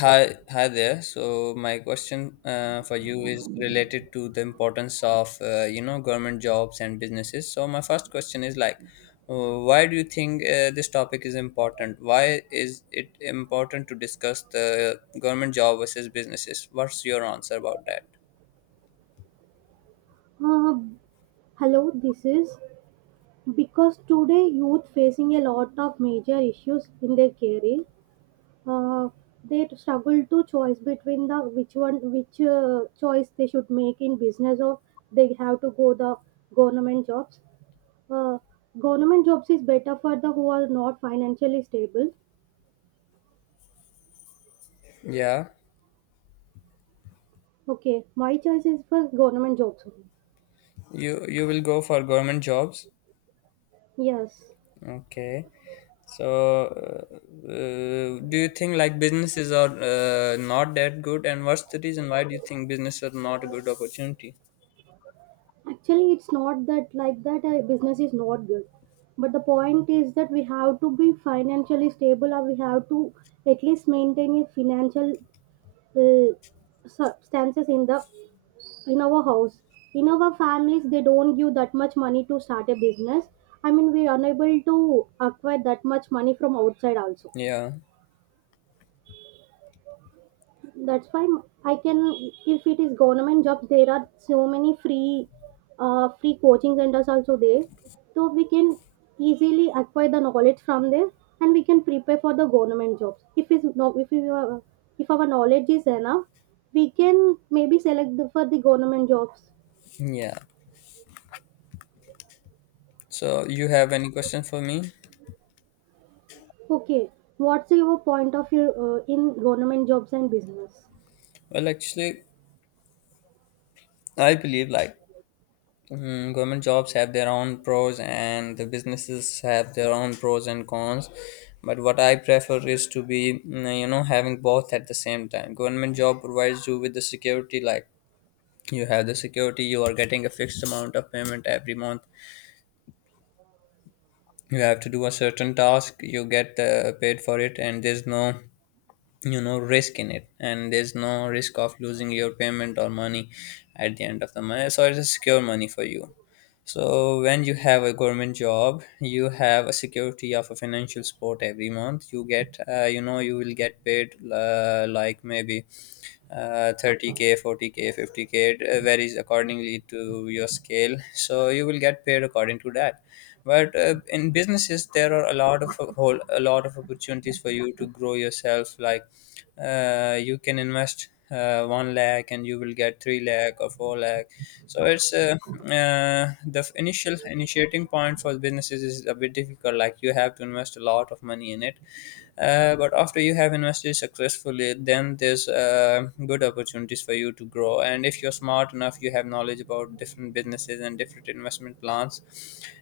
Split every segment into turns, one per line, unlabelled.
Hi, hi there. So my question for you is related to the importance of government jobs and businesses. So my first question is like, why do you think this topic is important? Why is it important to discuss the government job versus businesses? What's your answer about that?
Uh, Hello, this is because today youth facing a lot of major issues in their career. Uh, they struggle to choice between the which one which choice they should make in business, or they have to go the government jobs. Uh, Government jobs is better for the who are not financially stable.
Yeah,
Okay, my choice is for government jobs only.
you will go for government jobs.
Yes.
Okay. So, uh, do you think like businesses are not that good, and what's the reason why do you think business are not a good opportunity?
Actually, it's not that like that business is not good. But the point is that we have to be financially stable, or we have to at least maintain a financial substances in the in our house. In our families, they don't give that much money to start a business. I mean, we are unable to acquire that much money from outside also.
Yeah,
That's why I can if it is government jobs there are so many free free coaching centers also there, so we can easily acquire the knowledge from there, and we can prepare for the government jobs if it's no if we are, if our knowledge is enough, we can maybe select the, for the government jobs.
yeah. So, you have any question for me?
Okay, what's your point of view in government jobs and business?
Well, actually, I believe like government jobs have their own pros and the businesses have their own pros and cons. But what I prefer is to be, having both at the same time. Government job provides you with the security, like you have the security, you are getting a fixed amount of payment every month. You have to do a certain task, you get paid for it, and there's no risk in it, and there's no risk of losing your payment or money at the end of the month, so it's a secure money for you. So when you have a government job, you have a security of a financial support every month. You get, you will get paid like maybe 30K, 40K, 50K. It varies accordingly to your scale. So you will get paid according to that. But in businesses there are a lot of opportunities for you to grow yourself, like you can invest 1 lakh and you will get 3 lakh or 4 lakh. So it's the f- initial initiating point for businesses is a bit difficult, like you have to invest a lot of money in it. But after you have invested successfully, then there's good opportunities for you to grow. And if you're smart enough, you have knowledge about different businesses and different investment plans,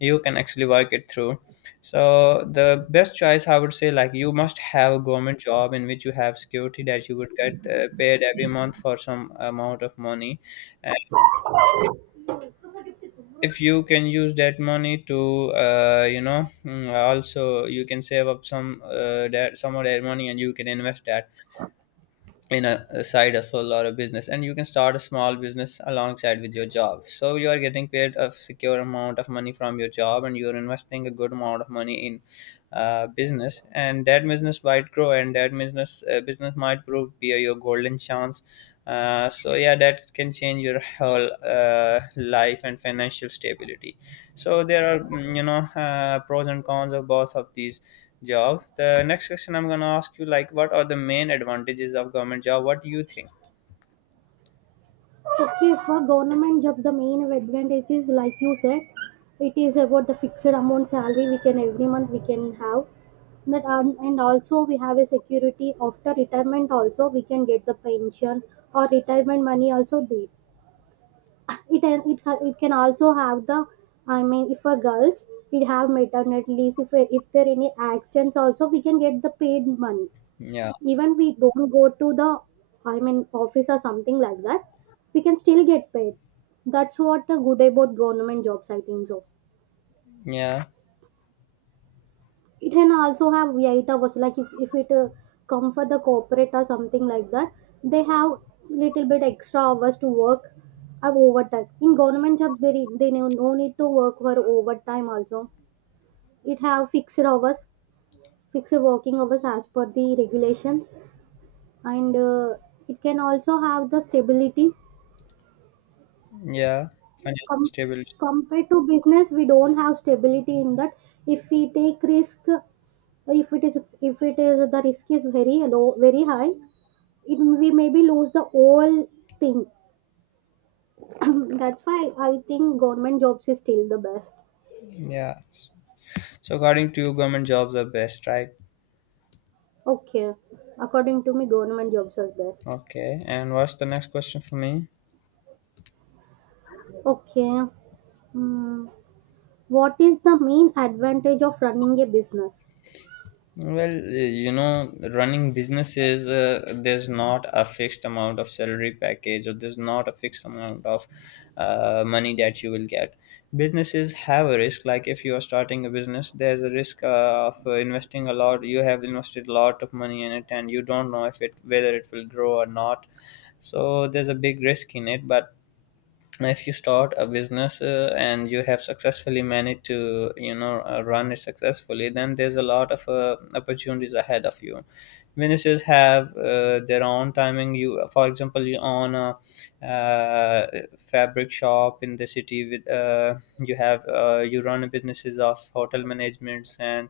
you can actually work it through. So the best choice, I would say, like you must have a government job in which you have security that you would get paid every month for some amount of money. And if you can use that money to, also you can save up some of that money, and you can invest that in a side hustle or a business, and you can start a small business alongside with your job, so you are getting paid a secure amount of money from your job, and you are investing a good amount of money in business, and that business might grow, and that business might prove be your golden chance. So yeah, that can change your whole life and financial stability. So there are pros and cons of both of these job. The next question I'm gonna ask you, like, what are the main advantages of government job? What do you think?
Okay, for government job, the main advantage is like you said, it is about the fixed amount salary we can every month we can have. That, and also we have a security after retirement, also we can get the pension or retirement money also there. It can also have the, I mean, if for girls we have maternity leaves, if there any accidents, also we can get the paid money
Yeah,
even we don't go to the, I mean, office or something like that, we can still get paid. That's what the good about government jobs, I think so.
yeah,
It can also have 8 hours, like if it come for the corporate or something like that, they have little bit extra hours to work of overtime. In government jobs, there is, they no need to work for overtime also. It have fixed hours, fixed working hours as per the regulations, and it can also have the stability.
yeah. Financial
com-
stability.
compared to business, we don't have stability in that. If we take risk, if it is the risk is very low very high, it we maybe lose the whole thing. That's why I think government jobs is still the best.
Yeah. So according to you, government jobs are best, right?
Okay, according to me, government jobs are best.
Okay. And what's the next question for me?
Okay. Hmm. What is the main advantage of running a business?
Well, running businesses, there's not a fixed amount of salary package, or there's not a fixed amount of money that you will get. Businesses have a risk. Like if you are starting a business, there's a risk of investing a lot. You have invested a lot of money in it, and you don't know if it whether it will grow or not. So there's a big risk in it, but if you start a business and you have successfully managed to run it successfully, then there's a lot of opportunities ahead of you. Businesses have their own timing. You, for example, you own a uh, fabric shop in the city. With you have you run businesses of hotel managements and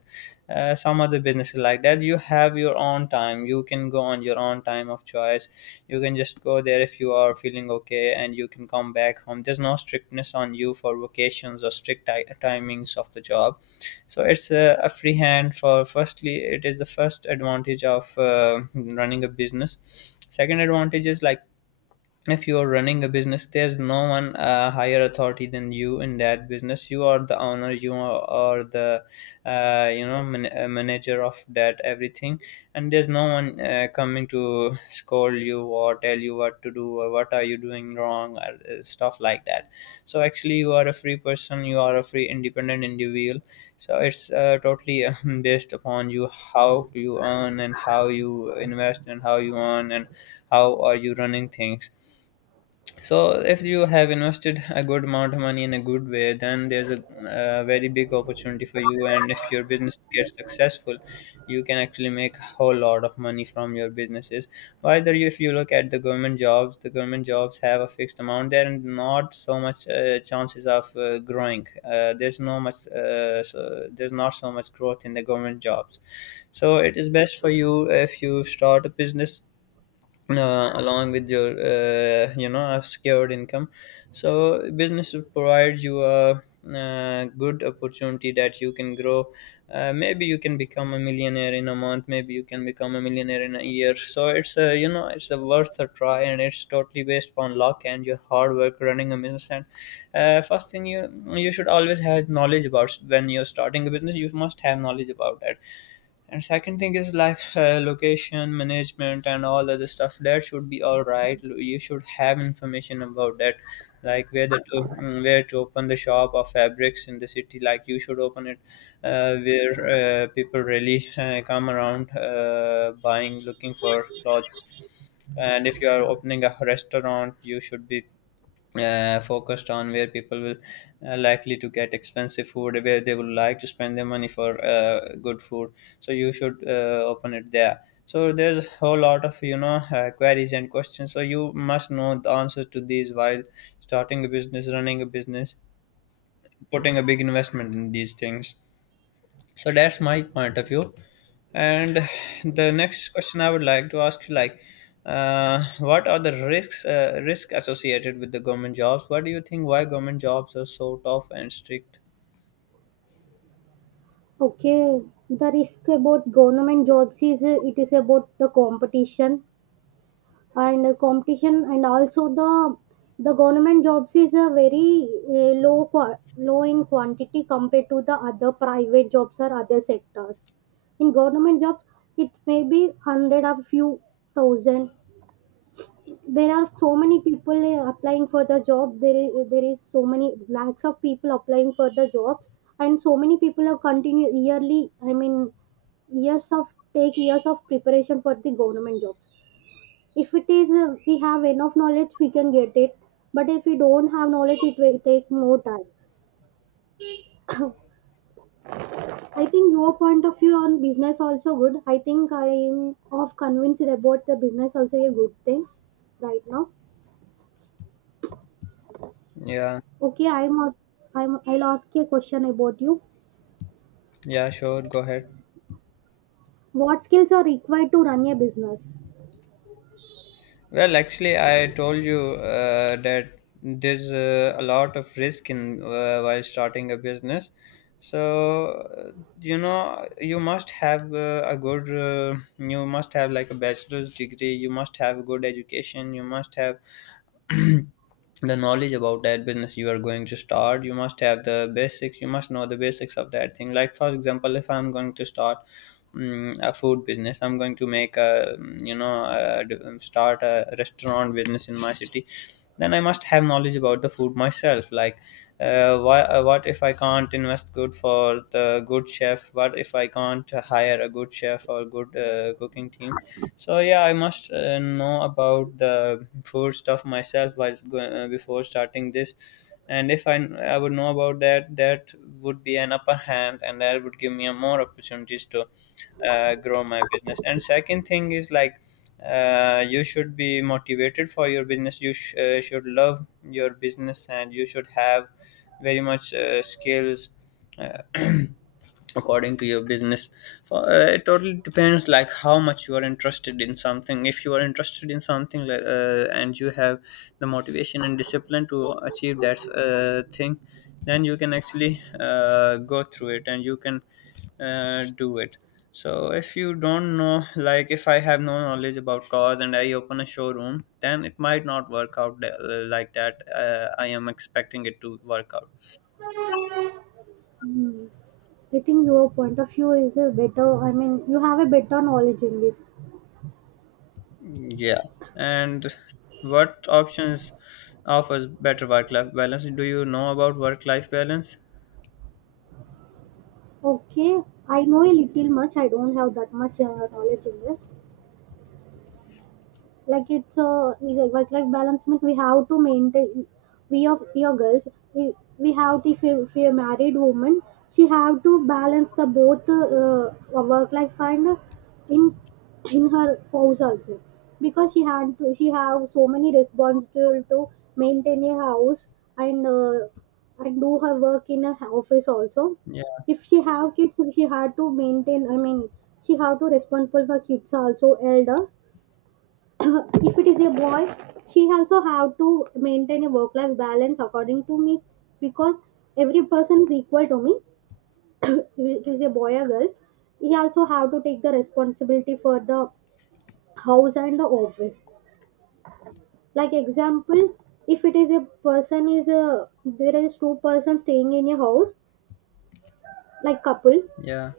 some other businesses like that, you have your own time. You can go on your own time of choice, you can just go there if you are feeling okay, and you can come back home. There's no strictness on you for vacations or strict timings of the job. So it's a free hand for firstly, it is the first advantage of running a business. Second advantage is like, if you are running a business, there's no one higher authority than you in that business. You are the owner, you are the, manager of that everything, and there's no one coming to scold you or tell you what to do or what are you doing wrong or stuff like that. So actually you are a free person, you are a free independent individual. So it's totally based upon you, how you earn and how you invest and how you earn and how are you running things. So if you have invested a good amount of money in a good way, then there's a very big opportunity for you. And if your business gets successful, you can actually make a whole lot of money from your businesses. If you look at the government jobs have a fixed amount. There are not so much chances of growing. There's no much. So there's not so much growth in the government jobs. So it is best for you if you start a business along with your a secured income. So business provides you a good opportunity that you can grow. Maybe you can become a millionaire in a month, maybe you can become a millionaire in a year, so it's a worth a try, and it's totally based upon luck and your hard work running a business. And first thing, you should always have knowledge about, when you're starting a business, you must have knowledge about that. And second thing is like, location management and all other stuff. That should be all right. You should have information about that, like where to open the shop of fabrics in the city. Like you should open it where people really come around buying, looking for clothes. And if you are opening a restaurant, you should be focused on where people will likely to get expensive food, where they would like to spend their money for good food. So you should open it there. So there's a whole lot of queries and questions, so you must know the answer to these while starting a business, running a business, putting a big investment in these things. So that's my point of view. And the next question I would like to ask you, like, what are the risk associated with the government jobs? What do you think, why government jobs are so tough and strict?
Okay, the risk about government jobs is it is about the competition, and competition, and also the government jobs is a very low in quantity compared to the other private jobs or other sectors. In government jobs, it may be hundred or few thousand. There are so many people applying for the job. There is so many lakhs of people applying for the jobs, and so many people are continue yearly, I mean, years of take years of preparation for the government jobs. If it is we have enough knowledge, we can get it, but if we don't have knowledge, it will take more time. I think your point of view on business also good. I think I am of convinced about the business also a good thing right now.
Yeah,
Okay, I'm als- I'm I'll ask you a question about you.
yeah, sure, go ahead.
What skills are required to run a business?
Well, actually, I told you that there's a lot of risk in while starting a business. So, uh, you must have a you must have like a bachelor's degree, you must have a good education, you must have the knowledge about that business you are going to start. You must have the basics, you must know the basics of that thing. Like for example, if I'm going to start a food business, I'm going to make a you know a, d- start a restaurant business in my city, then I must have knowledge about the food myself. Like what if I can't invest good for the good chef, what if I can't hire a good chef or good cooking team. So yeah, I must know about the food stuff myself while before starting this. And if I would know about that, that would be an upper hand, and that would give me a more opportunities to grow my business. And second thing is like, you should be motivated for your business. You should love your business, and you should have very much skills uh, according to your business. It totally depends like how much you are interested in something. If you are interested in something like and you have the motivation and discipline to achieve that thing, then you can actually go through it, and you can do it. So if you don't know, like if I have no knowledge about cars and I open a showroom, then it might not work out like that I am expecting it to work out.
Hmm. I think your point of view is a better. I mean, you have a better knowledge in this.
Yeah. And what options offers better work life balance? Do you know about work life balance?
Okay, I know a little much. I don't have that much knowledge in this. Like, it's a, work life balance means we have to maintain, we of your girls, we, we have to, if you're a married woman, she have to balance the both, work life and in in her house also, because she had to she have so many responsibility to maintain a house, and and do her work in her office also.
Yeah.
If she have kids, she had to maintain, I mean, she have to responsible for kids, also elders. If it is a boy, she also have to maintain a work life balance, according to me, because every person is equal to me. If it is a boy or girl, he also have to take the responsibility for the house and the office. Like, example, if it is a person is a there is two-person staying in a house, like couple.
Yeah.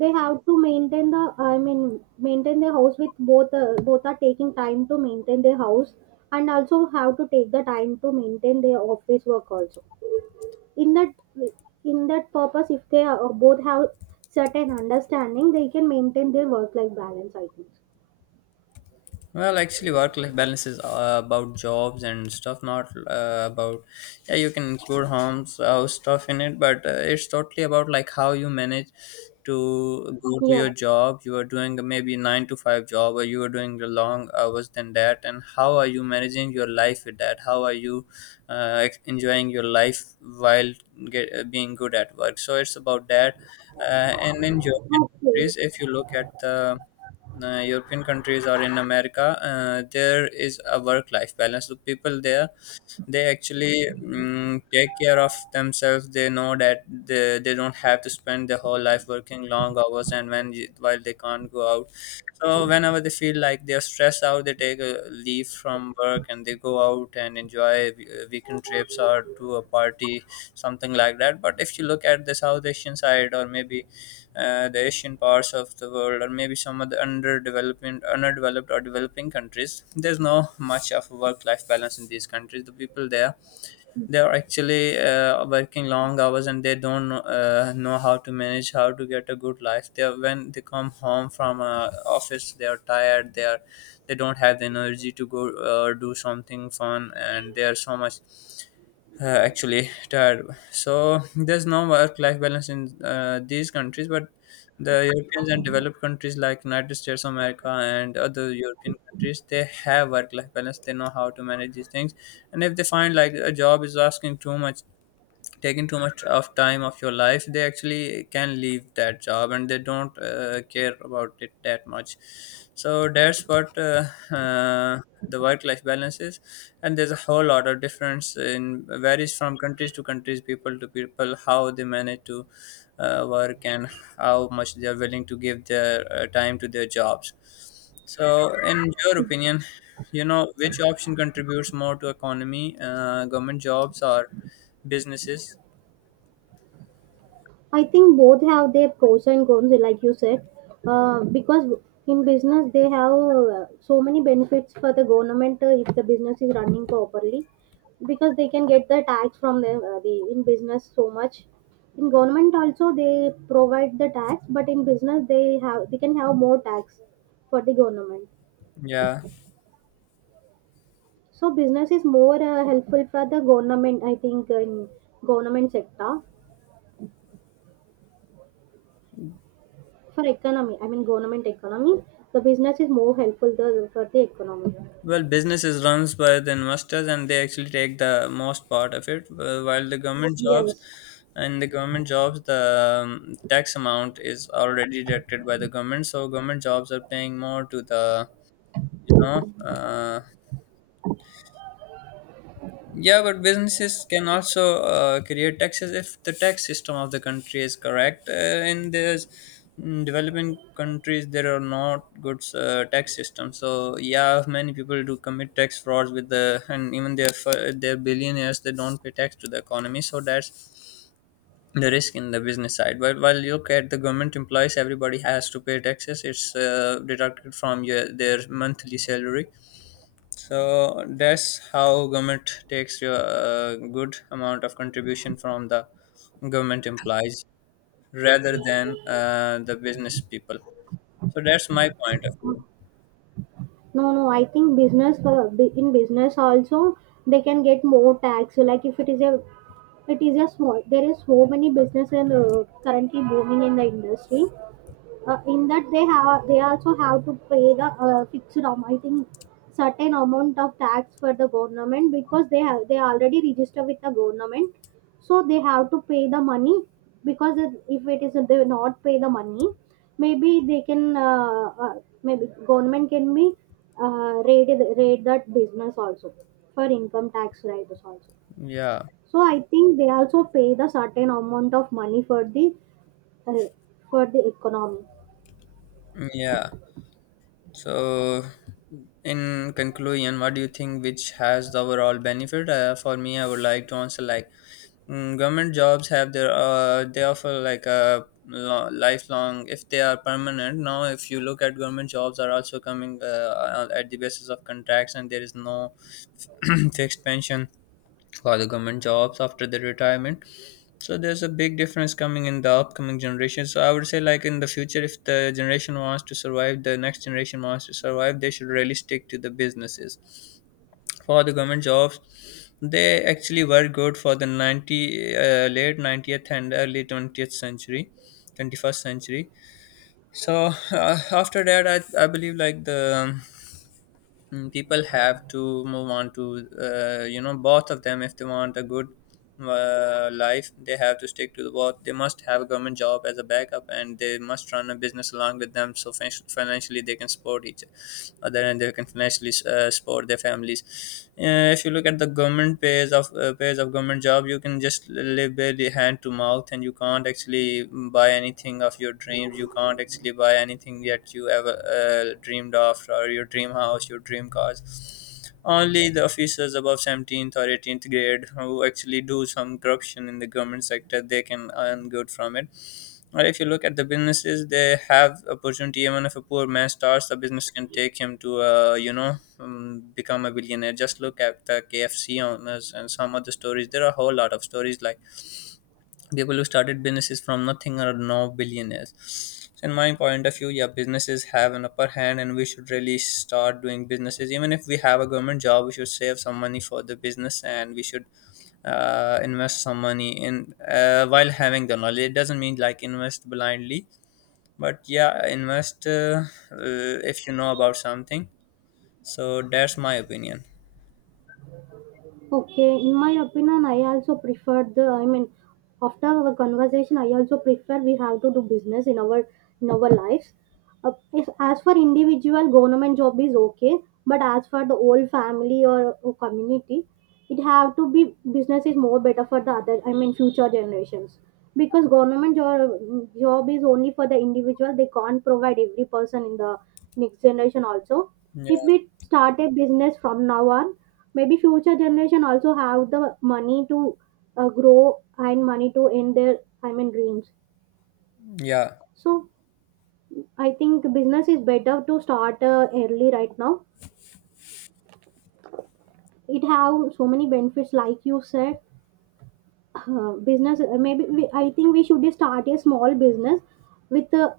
They have to maintain the, I mean, maintain their house, with both, both are taking time to maintain their house, and also have to take the time to maintain their office work also. In that in that purpose, if they are, both have certain understanding, they can maintain their work life balance, I think.
Well, actually, work-life balance is about jobs and stuff, not about. Yeah, you can include homes, house stuff in it, but it's totally about like how you manage to go to
Yeah,
your job. You are doing a maybe nine to five job, or you are doing the long hours than that, and how are you managing your life with that? How are you enjoying your life while being good at work? So it's about that, and in your
okay.
countries, if you look at the European countries or in America, there is a work-life balance. So people there, they actually take care of themselves. They know that they don't have to spend their whole life working long hours and when while they can't go out. So whenever they feel like they're stressed out, they take a leave from work and they go out and enjoy weekend trips or do a party, something like that. But if you look at the South Asian side or maybe the Asian parts of the world, or maybe some of the underdeveloped or developing countries, there's no much of work-life balance in these countries. The people there, they are actually working long hours and they don't know how to manage, how to get a good life. They are, when they come home from office, they are tired. They don't have the energy to go or do something fun, and they are so much actually tired. So there's no work-life balance in these countries, but the Europeans and developed countries like United States of America and other European countries, they have work-life balance. They know how to manage these things, and if they find like a job is asking too much, taking too much of time of your life, they actually can leave that job and they don't care about it that much. So that's what uh, the work life balance is, and there's a whole lot of difference in varies from countries to countries, people to people, how they manage to work and how much they are willing to give their time to their jobs. So in your opinion, you know, which option contributes more to economy, government jobs or businesses?
I think both have their pros and cons, like you said, because in business they have so many benefits for the government, if the business is running properly, because they can get the tax from the in business so much. In government also they provide the tax, but in business they can have more tax for the government.
Yeah,
So business is more helpful for the government, I think, in government sector. For economy, I mean government economy, the business is more helpful, the, for the economy.
well, business is runs by the investors, and they actually take the most part of it. While the government jobs,
Yes.
in the government jobs, the tax amount is already deducted by the government, so government jobs are paying more to the you know uh, Yeah, but businesses can also create taxes if the tax system of the country is correct. In these developing countries, there are not good tax system. So yeah, many people do commit tax frauds with the, and even their billionaires they don't pay tax to the economy. So that's the risk in the business side. But while you look at the government employees, everybody has to pay taxes. It's deducted from their monthly salary, so that's how government takes your good amount of contribution from the government employees rather than the business people. So that's my point of view.
No, no, I think business, in business also they can get more tax. Like if it is a it is a small there is so many businesses currently booming in the industry. In that they also have to pay the fixed amount, I think, certain amount of tax for the government, because they already register with the government, so they have to pay the money. Because if it is they will not pay the money, maybe they can, uh, uh, maybe government can be uh, raid raid that business also for income tax rates also.
Yeah,
So I think they also pay the certain amount of money for the, uh, for the economy.
yeah. So in conclusion, what do you think which has the overall benefit? For me, I would like to answer like, government jobs have their they offer like a lifelong if they are permanent. Now, if you look at government jobs are also coming at the basis of contracts, and there is no fixed pension for the government jobs after the retirement. So there's a big difference coming in the upcoming generation. So I would say like in the future, if the generation wants to survive, the next generation wants to survive, they should really stick to the businesses. For the government jobs, they actually were good for the 90s late 90s and early 20th century, 21st century. So after that I believe like the people have to move on to you know, both of them if they want a good life. They have to stick to the work. They must have a government job as a backup, and they must run a business along with them. So financially, they can support each other, and they can financially support their families. If you look at the government pays of government job, you can just live barely hand to mouth, and you can't actually buy anything of your dreams. You can't actually buy anything that you ever dreamed of, or your dream house, your dream cars. Only the officials above 17th or 18th grade who actually do some corruption in the government sector, they can earn good from it. Or if you look at the businesses, they have opportunity. Even if a poor man starts a business, can take him to, you know, become a billionaire. Just look at the KFC owners and some other stories. There are a whole lot of stories like people who started businesses from nothing are now billionaires. So in my point of view, yeah, businesses have an upper hand, and we should really start doing businesses. Even if we have a government job, we should save some money for the business, and we should invest some money in, while having the knowledge. It doesn't mean like invest blindly, but yeah, invest if you know about something. So that's my opinion.
Okay, in my opinion, I also prefer the, I mean, after our conversation, I also prefer we have to do business in our lives. If, as for individual, government job is okay, but as for the whole family, or community, it have to be business is more better for the other, I mean, future generations, because government job is only for the individual. They can't provide every person in the next generation also.
Yeah.
If we start a business from now on, maybe future generation also have the money to grow and money to end their, I mean, dreams.
Yeah,
So I think business is better to start early right now. It have so many benefits, like you said. Uh, business, maybe we, I think we should start a small business with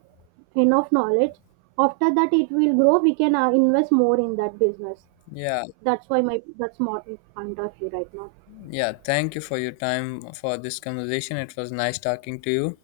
enough knowledge. After that it will grow, we can invest more in that business.
yeah.
That's my point of view right now.
Yeah, thank you for your time for this conversation. It was nice talking to you.